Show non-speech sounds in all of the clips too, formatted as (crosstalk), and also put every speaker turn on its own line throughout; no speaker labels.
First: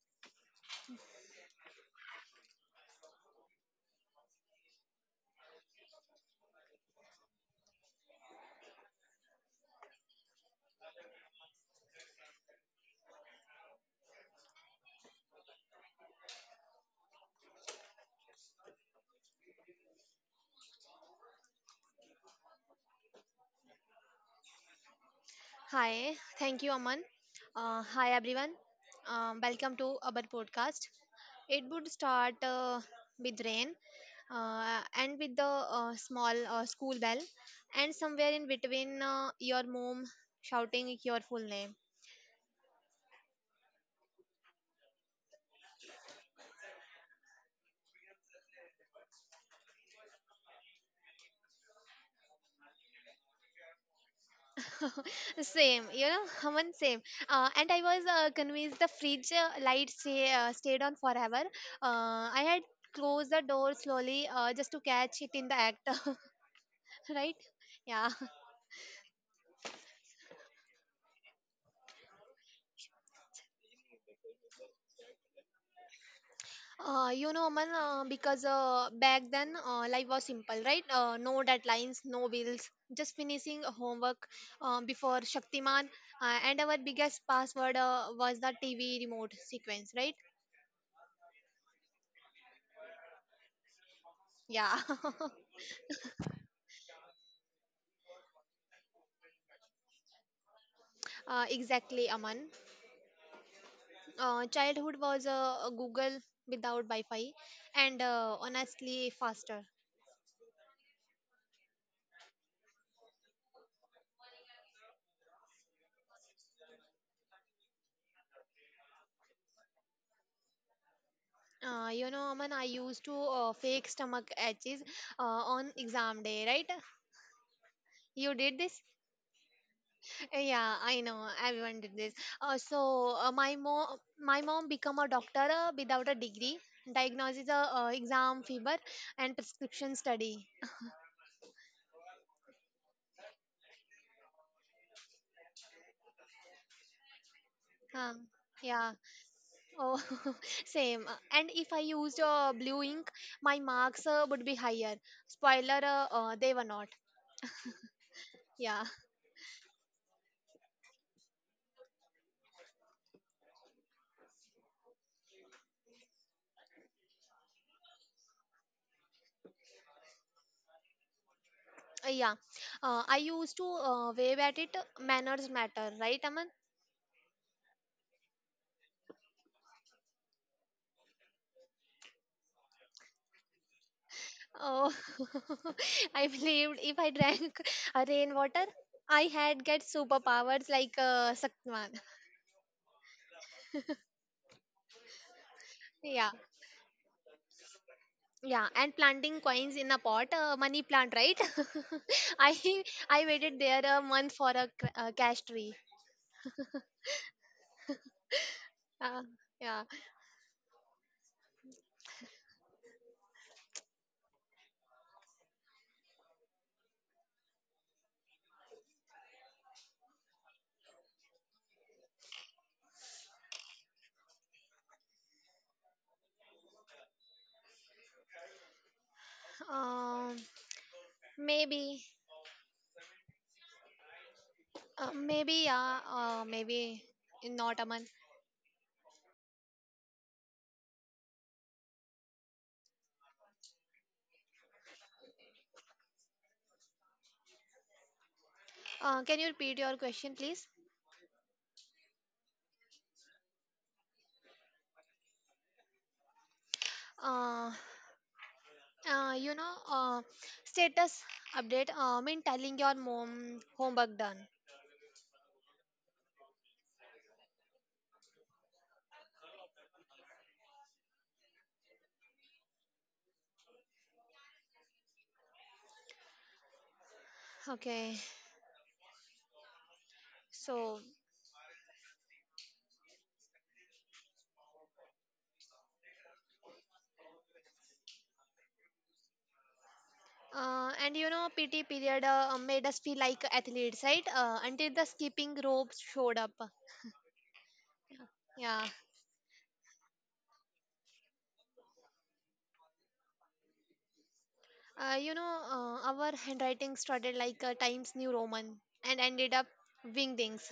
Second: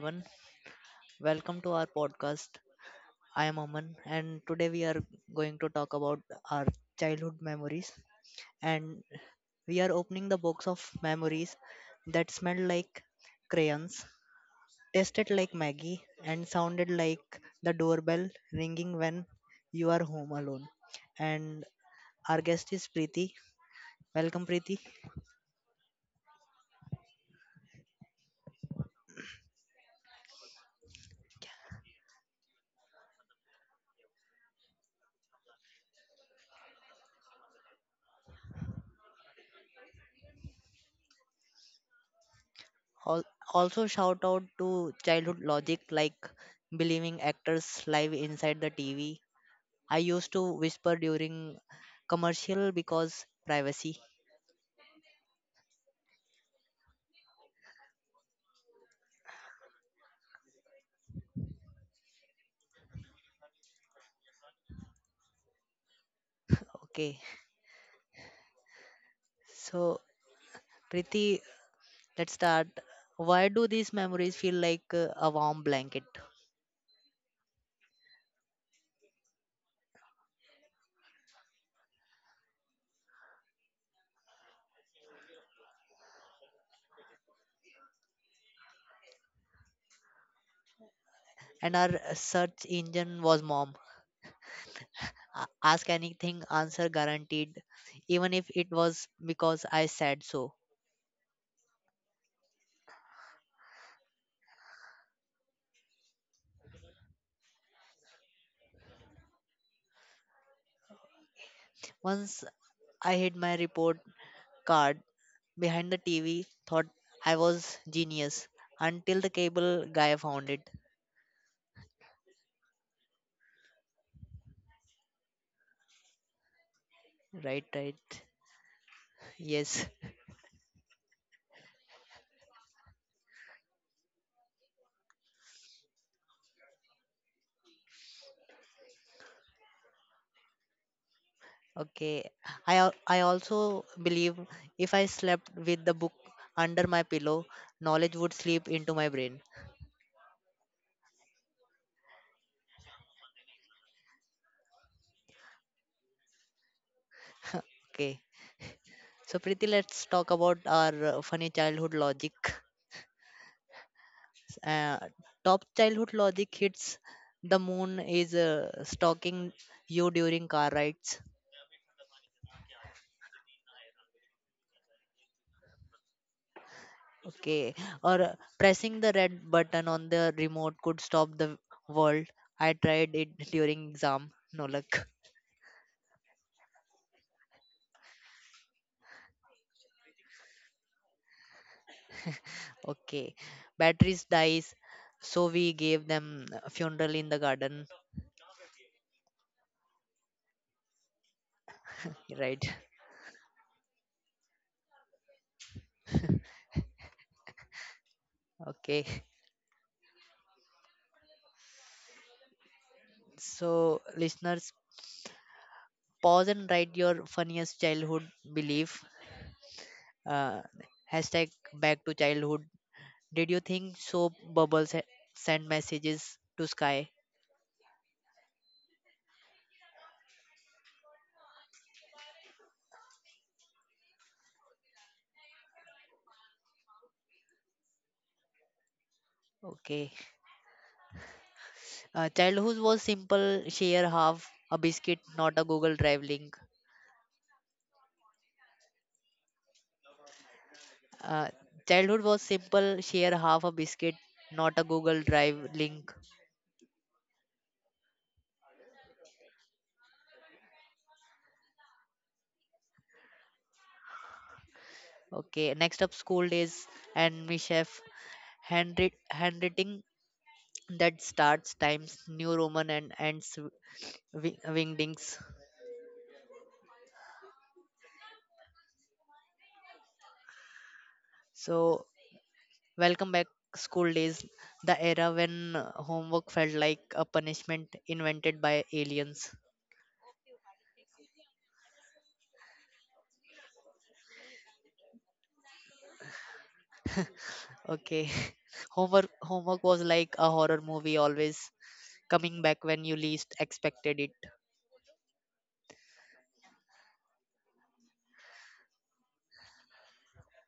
everyone. Welcome to our podcast. I am Aman and today we are going to talk about our childhood memories and we are opening the box of memories that smelled like crayons, tasted like Maggie and sounded like the doorbell ringing when you are home alone. And our guest is Preeti. Welcome Preeti.
Hi, thank you, Aman. Hi, everyone. Welcome to our podcast. It would start with rain and with the small school bell, and somewhere in between, your mom shouting your full name.
Al- Also, shout out to childhood logic like believing actors live inside the TV. I used to whisper during commercial because privacy.
Same, you know, (laughs) Aman, same. And I was convinced the fridge light stayed on forever. I had closed the door slowly just to catch it in the act, (laughs)
Okay,
right? Yeah.
so Priti, let's start. Why do these memories feel like a warm blanket?
You know, man, because back then life was simple, right? No deadlines, no bills, just finishing homework before Shaktiman. And our biggest password was the TV remote sequence, right?
And our search engine was mom.
Yeah,
Ask anything, answer guaranteed, even if it was because I said so.
(laughs) exactly, Aman. Childhood was Google without Wi Fi and honestly faster.
Once I hid my report card behind the TV, thought I was genius until the cable guy found it.
You know, Aman, I used to fake stomach aches on exam day, right?
Right, right.
You did this?
(laughs) Yes.
Yeah, I know. Everyone did this. So my mom become a doctor without a degree. Diagnosis a exam fever and prescription study.
Okay. I also believe if I slept with the book under my pillow, knowledge
Um,
would sleep
yeah.
into my brain.
Oh, (laughs) same. And if I used blue ink, my marks would be higher. Spoiler, they were not.
Okay.
Yeah.
So Preeti, let's talk about our funny childhood logic. Uh, top childhood logic hits: the moon is stalking you during car rides.
Yeah. I used to wave at it. Manners matter, right, Aman?
Okay. Or pressing the red button on the remote could stop the world. I tried it during exam. No
Oh,
luck.
(laughs) I believed if I drank (laughs) a rainwater, I had get superpowers like Sakman.
Okay. Batteries dies, so we gave
Yeah,
them a funeral in the garden.
yeah, and planting coins in a pot, money plant, right? (laughs) I
Right.
I waited there a month for a cash tree. Uh,
Okay.
yeah,
So listeners, pause and write your funniest childhood belief. Uh, hashtag back to childhood. Did you think soap bubbles send messages to sky?
um, maybe, maybe, yeah, maybe not a month.
Okay. Childhood was simple, share half a biscuit, not a Google Drive link.
Can you repeat your question, please?
Uh, childhood was simple, share half a biscuit, not a Google Drive link.
Uh. You know status update mean telling your mom homework done.
Okay, next up school days and me, chef, handwriting that starts times New Roman and ends wingdings.
Okay, so
So, welcome back school days, the era when homework felt like a punishment invented by aliens.
and you know PT period made us feel like athletes, right, until the skipping ropes showed up.
Okay. (laughs)
Yeah.
Homework was like a horror movie, always coming back when you least expected it.
You know, our handwriting started like times new roman and ended up wingdings.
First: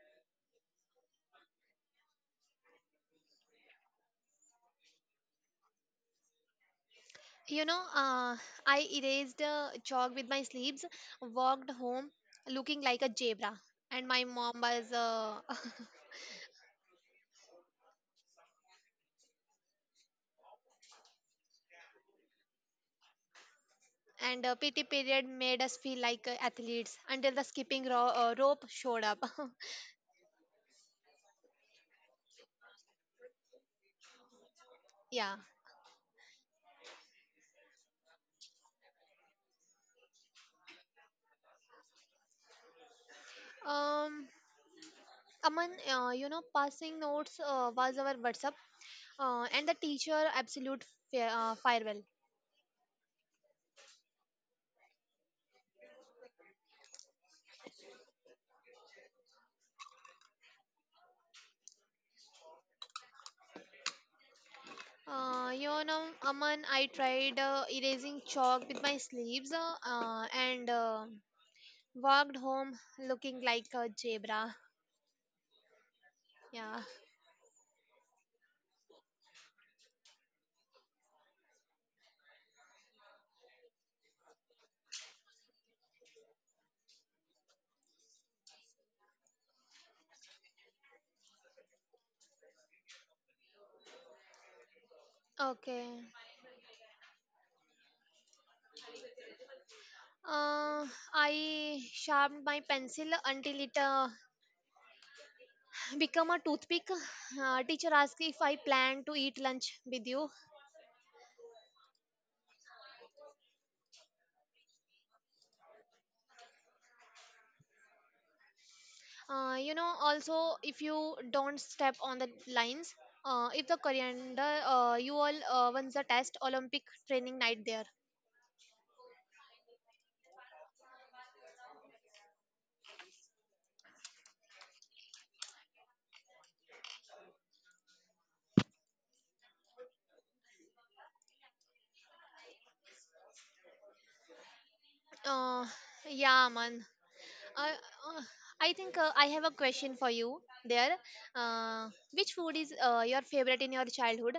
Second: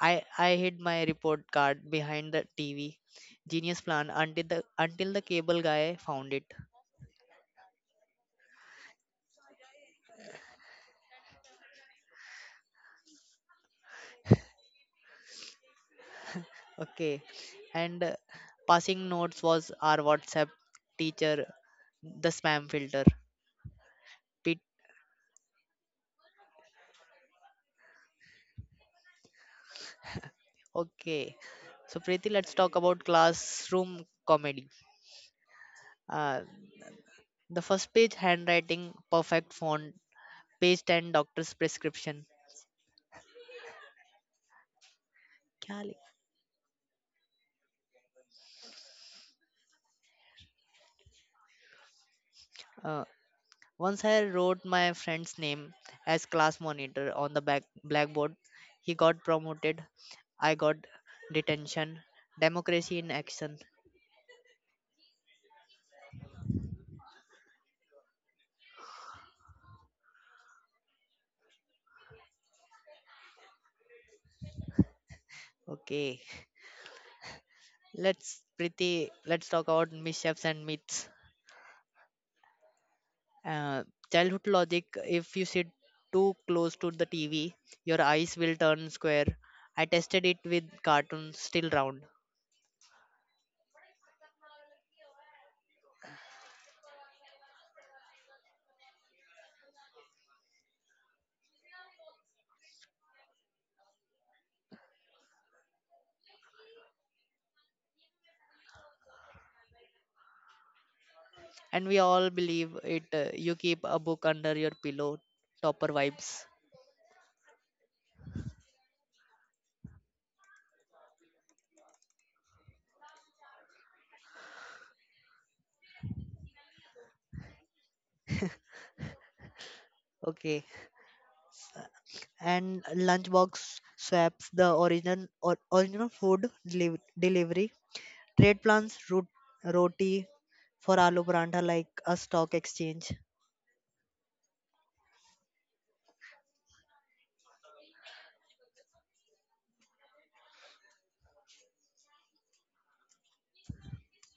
I hid my report card behind the TV. Genius plan until the cable guy found it.
(laughs) You know, I erased chalk with my sleeves, walked home looking like a zebra, and my mom was
Okay. And passing notes was our WhatsApp, teacher the spam filter.
And
Pit.
PT period made us feel like athletes until the skipping rope showed up.
Okay. So Preeti, let's talk about classroom comedy.
(laughs) Yeah.
Uh, the first page handwriting, perfect font, page 10 doctor's prescription.
Um, Aman,
क्या लिख-
you know, passing notes was our WhatsApp, and the teacher absolute firewall.
Uh, once I wrote my friend's name as class monitor on the back blackboard. He got promoted. I got detention. Democracy in action.
You know, Aman, I tried erasing chalk with my sleeves, and walked home looking like a zebra.
Okay,
Yeah.
let's pretty. Let's talk about mishaps and myths. Uh, childhood logic: if you sit too close to the TV, your eyes will turn square. I tested it with cartoons, still round.
Okay. Uh, I sharpened my pencil until it become a toothpick. Teacher asks if I plan to eat lunch with you.
And we all believe it, you keep a book under your pillow, topper vibes.
You know, also if you don't step on the lines, if the coriander, you all wins the test olympic training night there.
Okay. And lunchbox swaps, the original or original food delivery. Trade plans, root roti for aloo paranta like a stock exchange.
Uh, yeah, man. uh, uh, I think I have a question for you there. Which food is your favorite in your childhood?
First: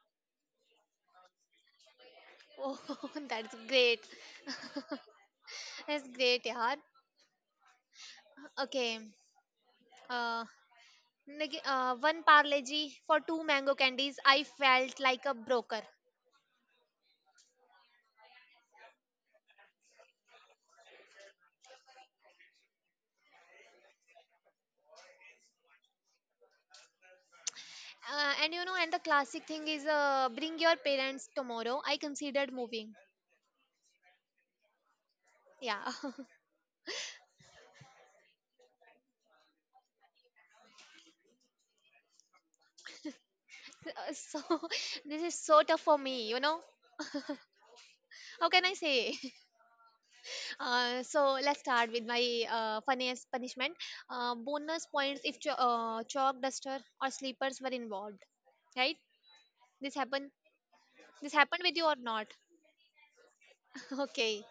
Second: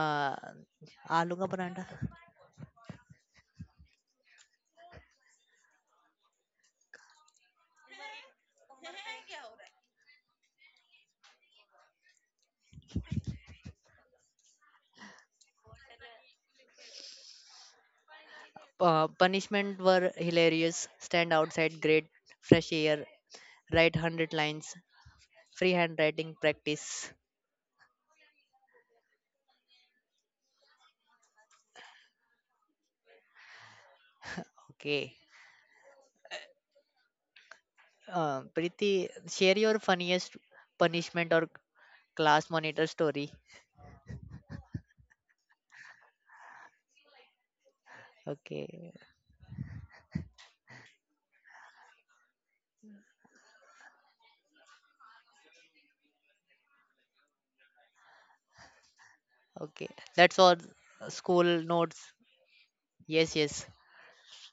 Uh, aloo ka paranta.
(laughs) Oh, that's great. That's great, yaar. Okay. uh, One parleji for two mango candies. I felt like a broker.
Uh, punishment were hilarious: stand outside, great fresh air, write 100 lines, free handwriting practice.
And you know, and the classic thing is, bring your parents tomorrow. I considered moving.
Okay.
Yeah, (laughs)
Preeti, share your funniest punishment or class monitor story.
Uh, so (laughs) this is so tough for me, you know. How can I
Okay,
say? (laughs) So let's start with my funniest punishment. Bonus points if chalk duster or sleepers were involved, right?
okay.
This happened.
That's all,
This
school
happened with you or
notes.
not?
Yes, yes,
(laughs) Okay,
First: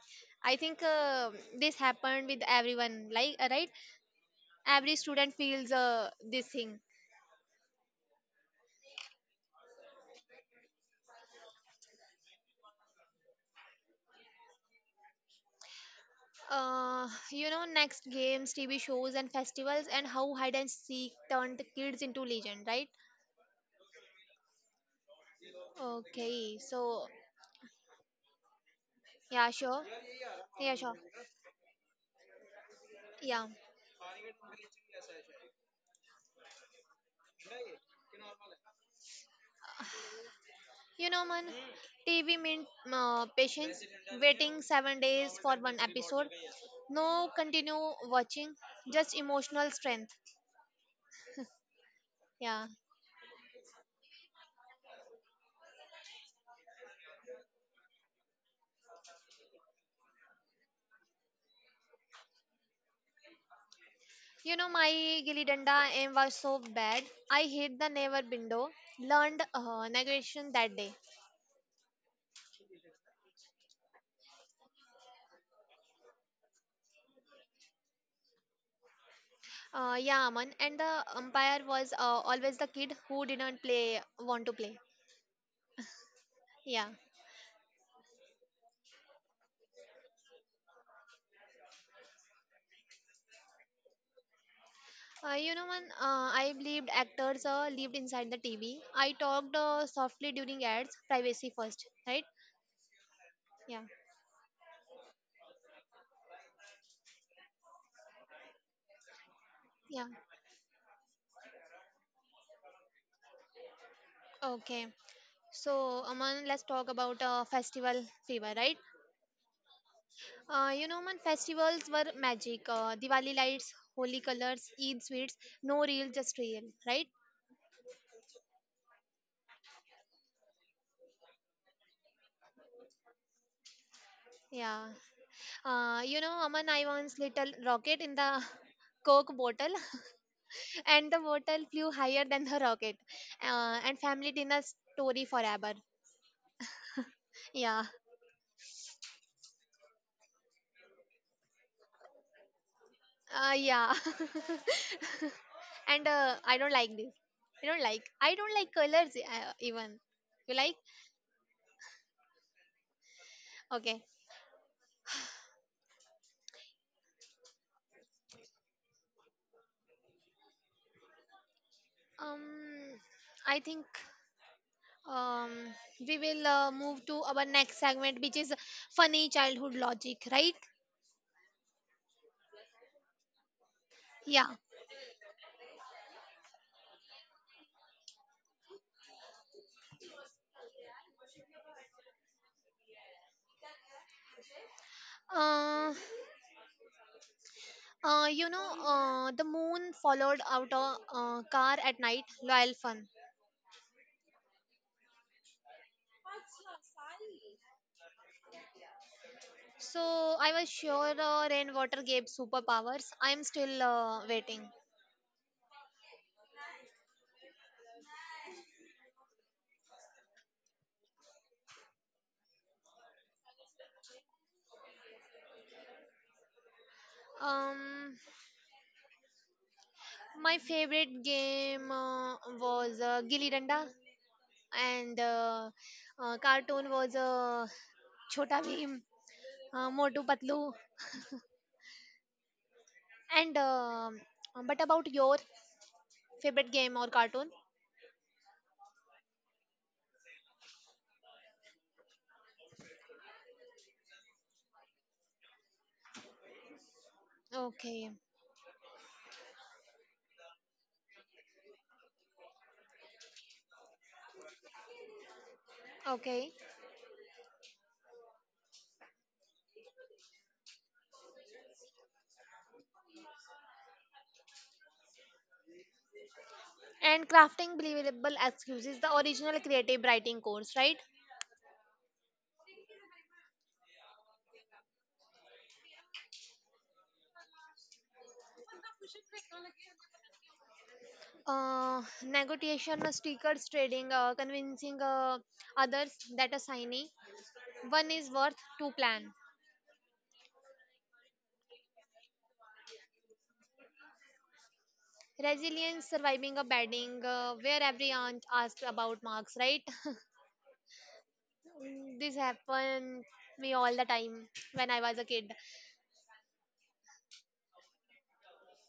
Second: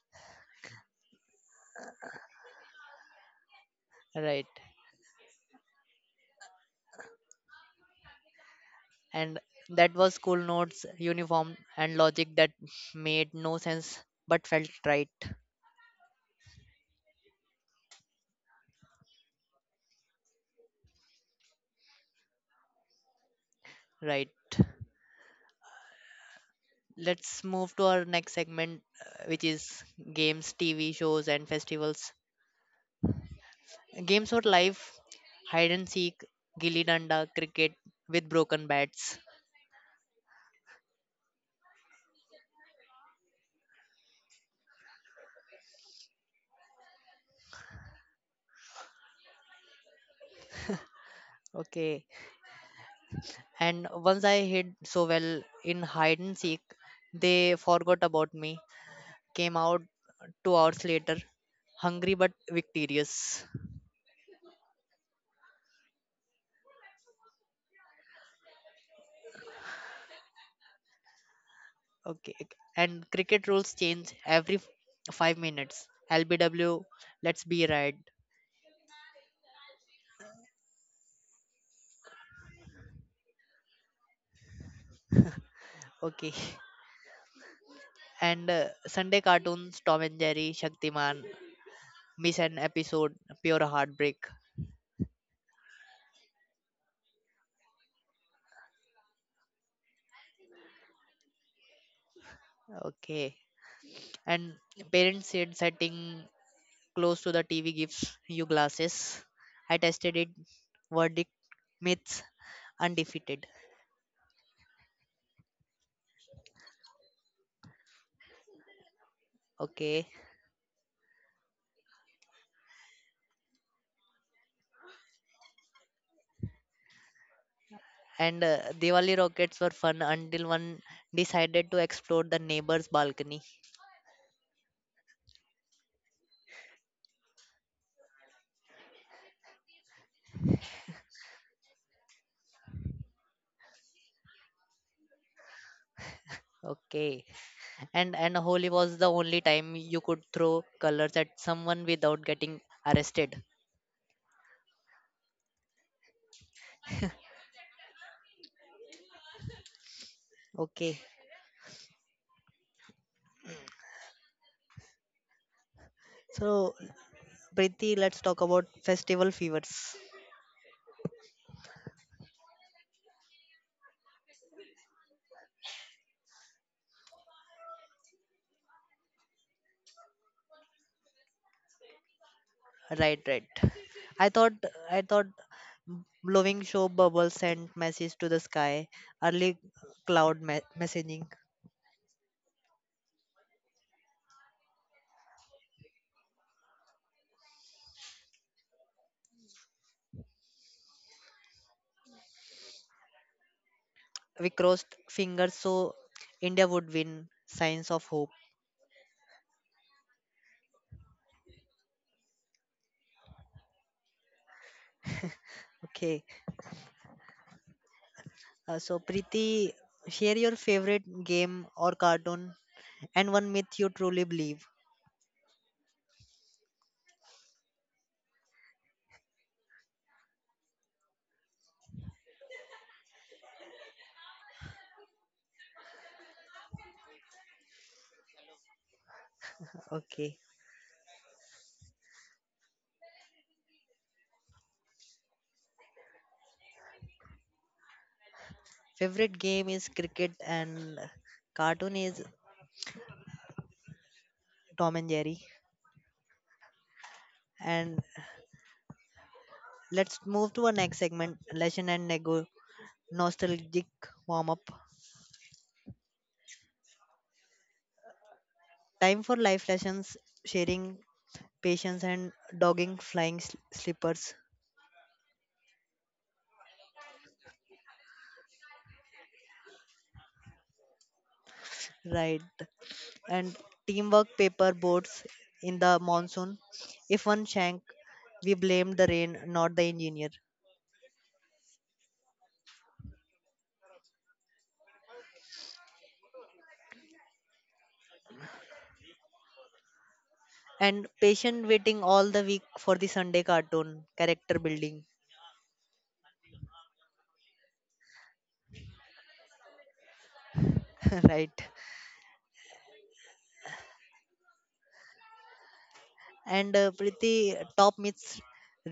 I think this happened with everyone, like, right?
right.
Every student feels this thing.
And that was school notes, uniform, and logic that made no sense but felt right.
You know, next games, TV shows, and festivals, and how hide and seek turned kids into legend, right?
Right.
Okay, so
Let's move to our next segment, which
yeah, sure,
is games,
yeah,
TV
sure,
shows, and festivals.
yeah.
Games for life, hide and seek, gilly danda, cricket with broken bats.
You know, man, TV meant patience, waiting 7 days for one episode, no continue watching, just emotional strength.
Okay.
Yeah.
And once I hid so well in hide and seek, they forgot about me. Came out two hours later, hungry but victorious.
You know, my gilli danda aim was so bad. I hit the neighbor window, learned negotiation that day.
Okay, ok. And cricket rules change every five minutes. LBW, let's be right.
Yeah, Aman. And the umpire was always the kid who didn't play, want to play.
Okay. (laughs)
Yeah.
And Sunday cartoons, Tom and Jerry, Shaktiman, miss an episode, pure heartbreak.
You know, man, I believed actors lived inside the TV. I talked softly during ads, privacy first, right?
Okay.
Yeah.
And parents said setting close to the TV gives you glasses. I
Yeah.
tested it. Verdict: myths undefeated.
Okay. So, Aman, let's talk about festival fever, right?
Okay.
You know, man, festivals were magic. Diwali lights, holy colors, Eid sweets, no real, just real, right?
And Diwali rockets were fun until one decided to explode the neighbor's balcony.
Yeah. You know, Aman, I once lit a rocket in the (laughs) Coke bottle, (laughs) and the bottle flew higher than the rocket. And family dinner story forever.
Okay.
Yeah.
And Holi was the only time you could throw colors at someone without getting arrested.
Yeah. (laughs) And I don't like this. I don't like. I don't like colors even. You like?
Okay.
Okay.
So Preeti, let's talk about festival fevers.
Um, I think. um, we will move to our next segment, which is funny childhood logic, right?
Right, right. I
Yeah.
thought I thought blowing soap bubbles sent message to the sky. Early messaging.
Uh, you know, the moon followed out a car at night, loyal fun.
We crossed fingers so India would win. Signs of hope.
So I was sure rainwater gave superpowers. I'm still waiting.
Okay. So Preeti, share your favorite game or cartoon and one myth you truly believe.
Um, my favorite game was Gilli Danda, and cartoon was Chota Bheem, Motu
Okay.
Patlu. And but about your favorite game or cartoon?
Favorite game is cricket and cartoon is Tom and Jerry. And
Okay,
let's move to our next segment, lesson and nego nostalgic warm up.
okay.
Time for life lessons, sharing patience and dogging flying slippers.
And crafting believable excuses, the original creative writing course, right?
Right. And teamwork, paper boats in the monsoon. If one sank, we blame the rain, not the engineer.
Negotiation, stickers, trading, convincing others that a signing one is worth two plan.
And patient waiting all the week for the Sunday cartoon, character building.
Resilience, surviving a bedding, where every aunt asks about marks, right?
(laughs) Right.
(laughs) This happened me all the time when I was a kid.
And pretty top myths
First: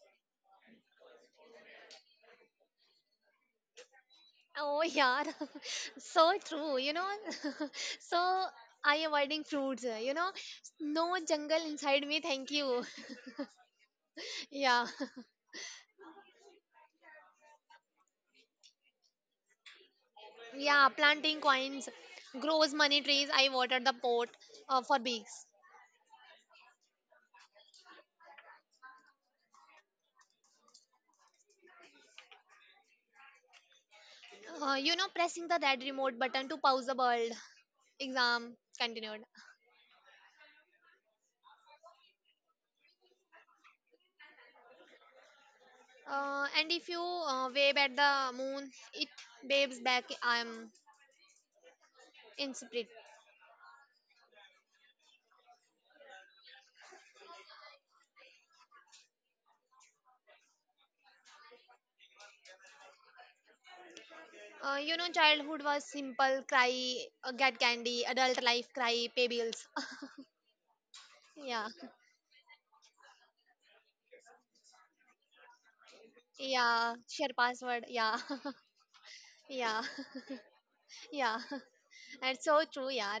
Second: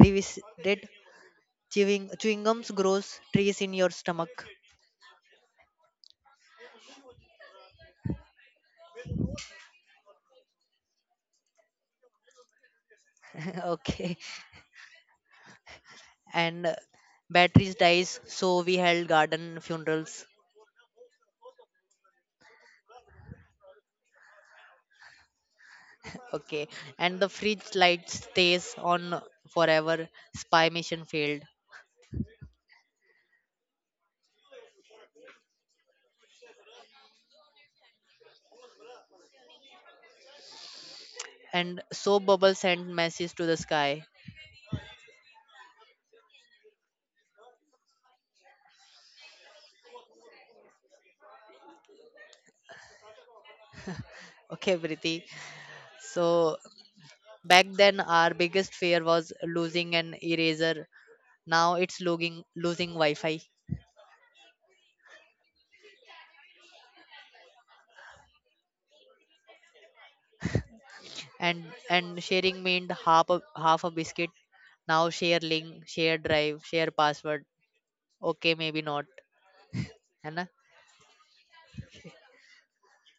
revisited. Chewing gums grows trees in your stomach.
Oh yeah, (laughs) so true. You know, (laughs) so I avoiding fruits. You know, no jungle inside me. Thank you. (laughs)
(laughs) Okay.
Yeah, (laughs)
And batteries dies so we held garden funerals.
yeah. Planting coins, grows money trees. I water the pot for beaks.
(laughs) Okay. And the fridge light stays on forever, spy mission failed.
You know, pressing the red remote button to pause the world. Exam continued.
And soap bubbles sent messages to the sky.
And if you wave at the moon, it waves back. I'm in spirit.
(laughs) Okay Priti. So back then our biggest fear was losing an eraser, now it's losing wi-fi.
You know, childhood was simple cry, get candy, adult life cry, pay bills. (laughs)
and
Yeah,
and sharing meant half a biscuit, now share link, share drive, share
yeah, share
password.
password. Yeah,
Okay, maybe not.
(laughs) yeah,
है ना.
(laughs) yeah. That's so true, yeah.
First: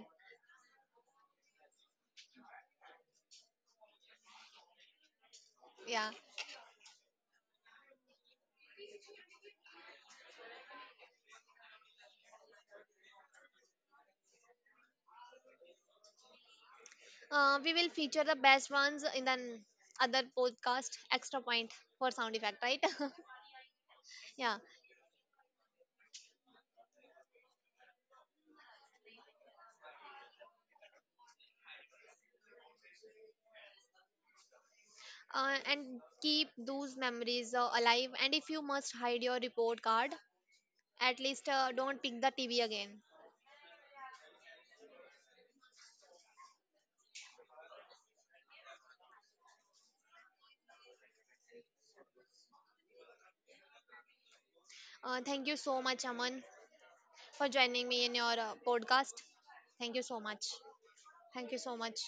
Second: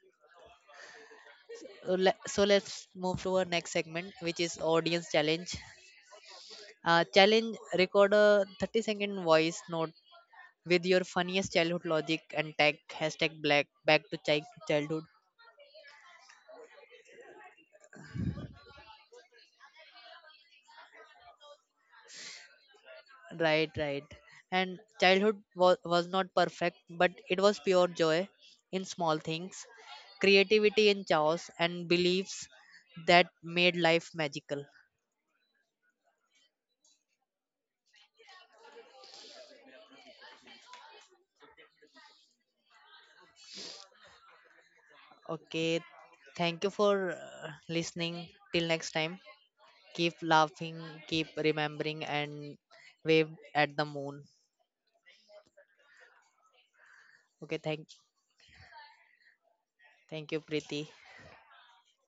So let's move to our next segment, which is audience challenge.
Yeah.
Challenge: record a 30-second voice note with your funniest childhood logic and tag hashtag black childhood.
We will feature the best ones in the other podcast, extra point for sound effect, right?
Right, right.
(laughs) Yeah.
And childhood was not perfect, but it was pure joy in small things, creativity in chaos, and beliefs that made life magical.
And keep those memories alive. And if you must hide your report card, at least don't pick the TV again.
Okay, thank you for listening. Till next time. Keep laughing, keep remembering, and wave at the moon.
Thank you so much, Aman, for
Okay,
joining me in your podcast. Thank you so
thank you,
much.
Preeti.
Thank you so much.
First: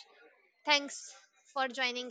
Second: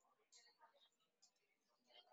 Thanks for joining.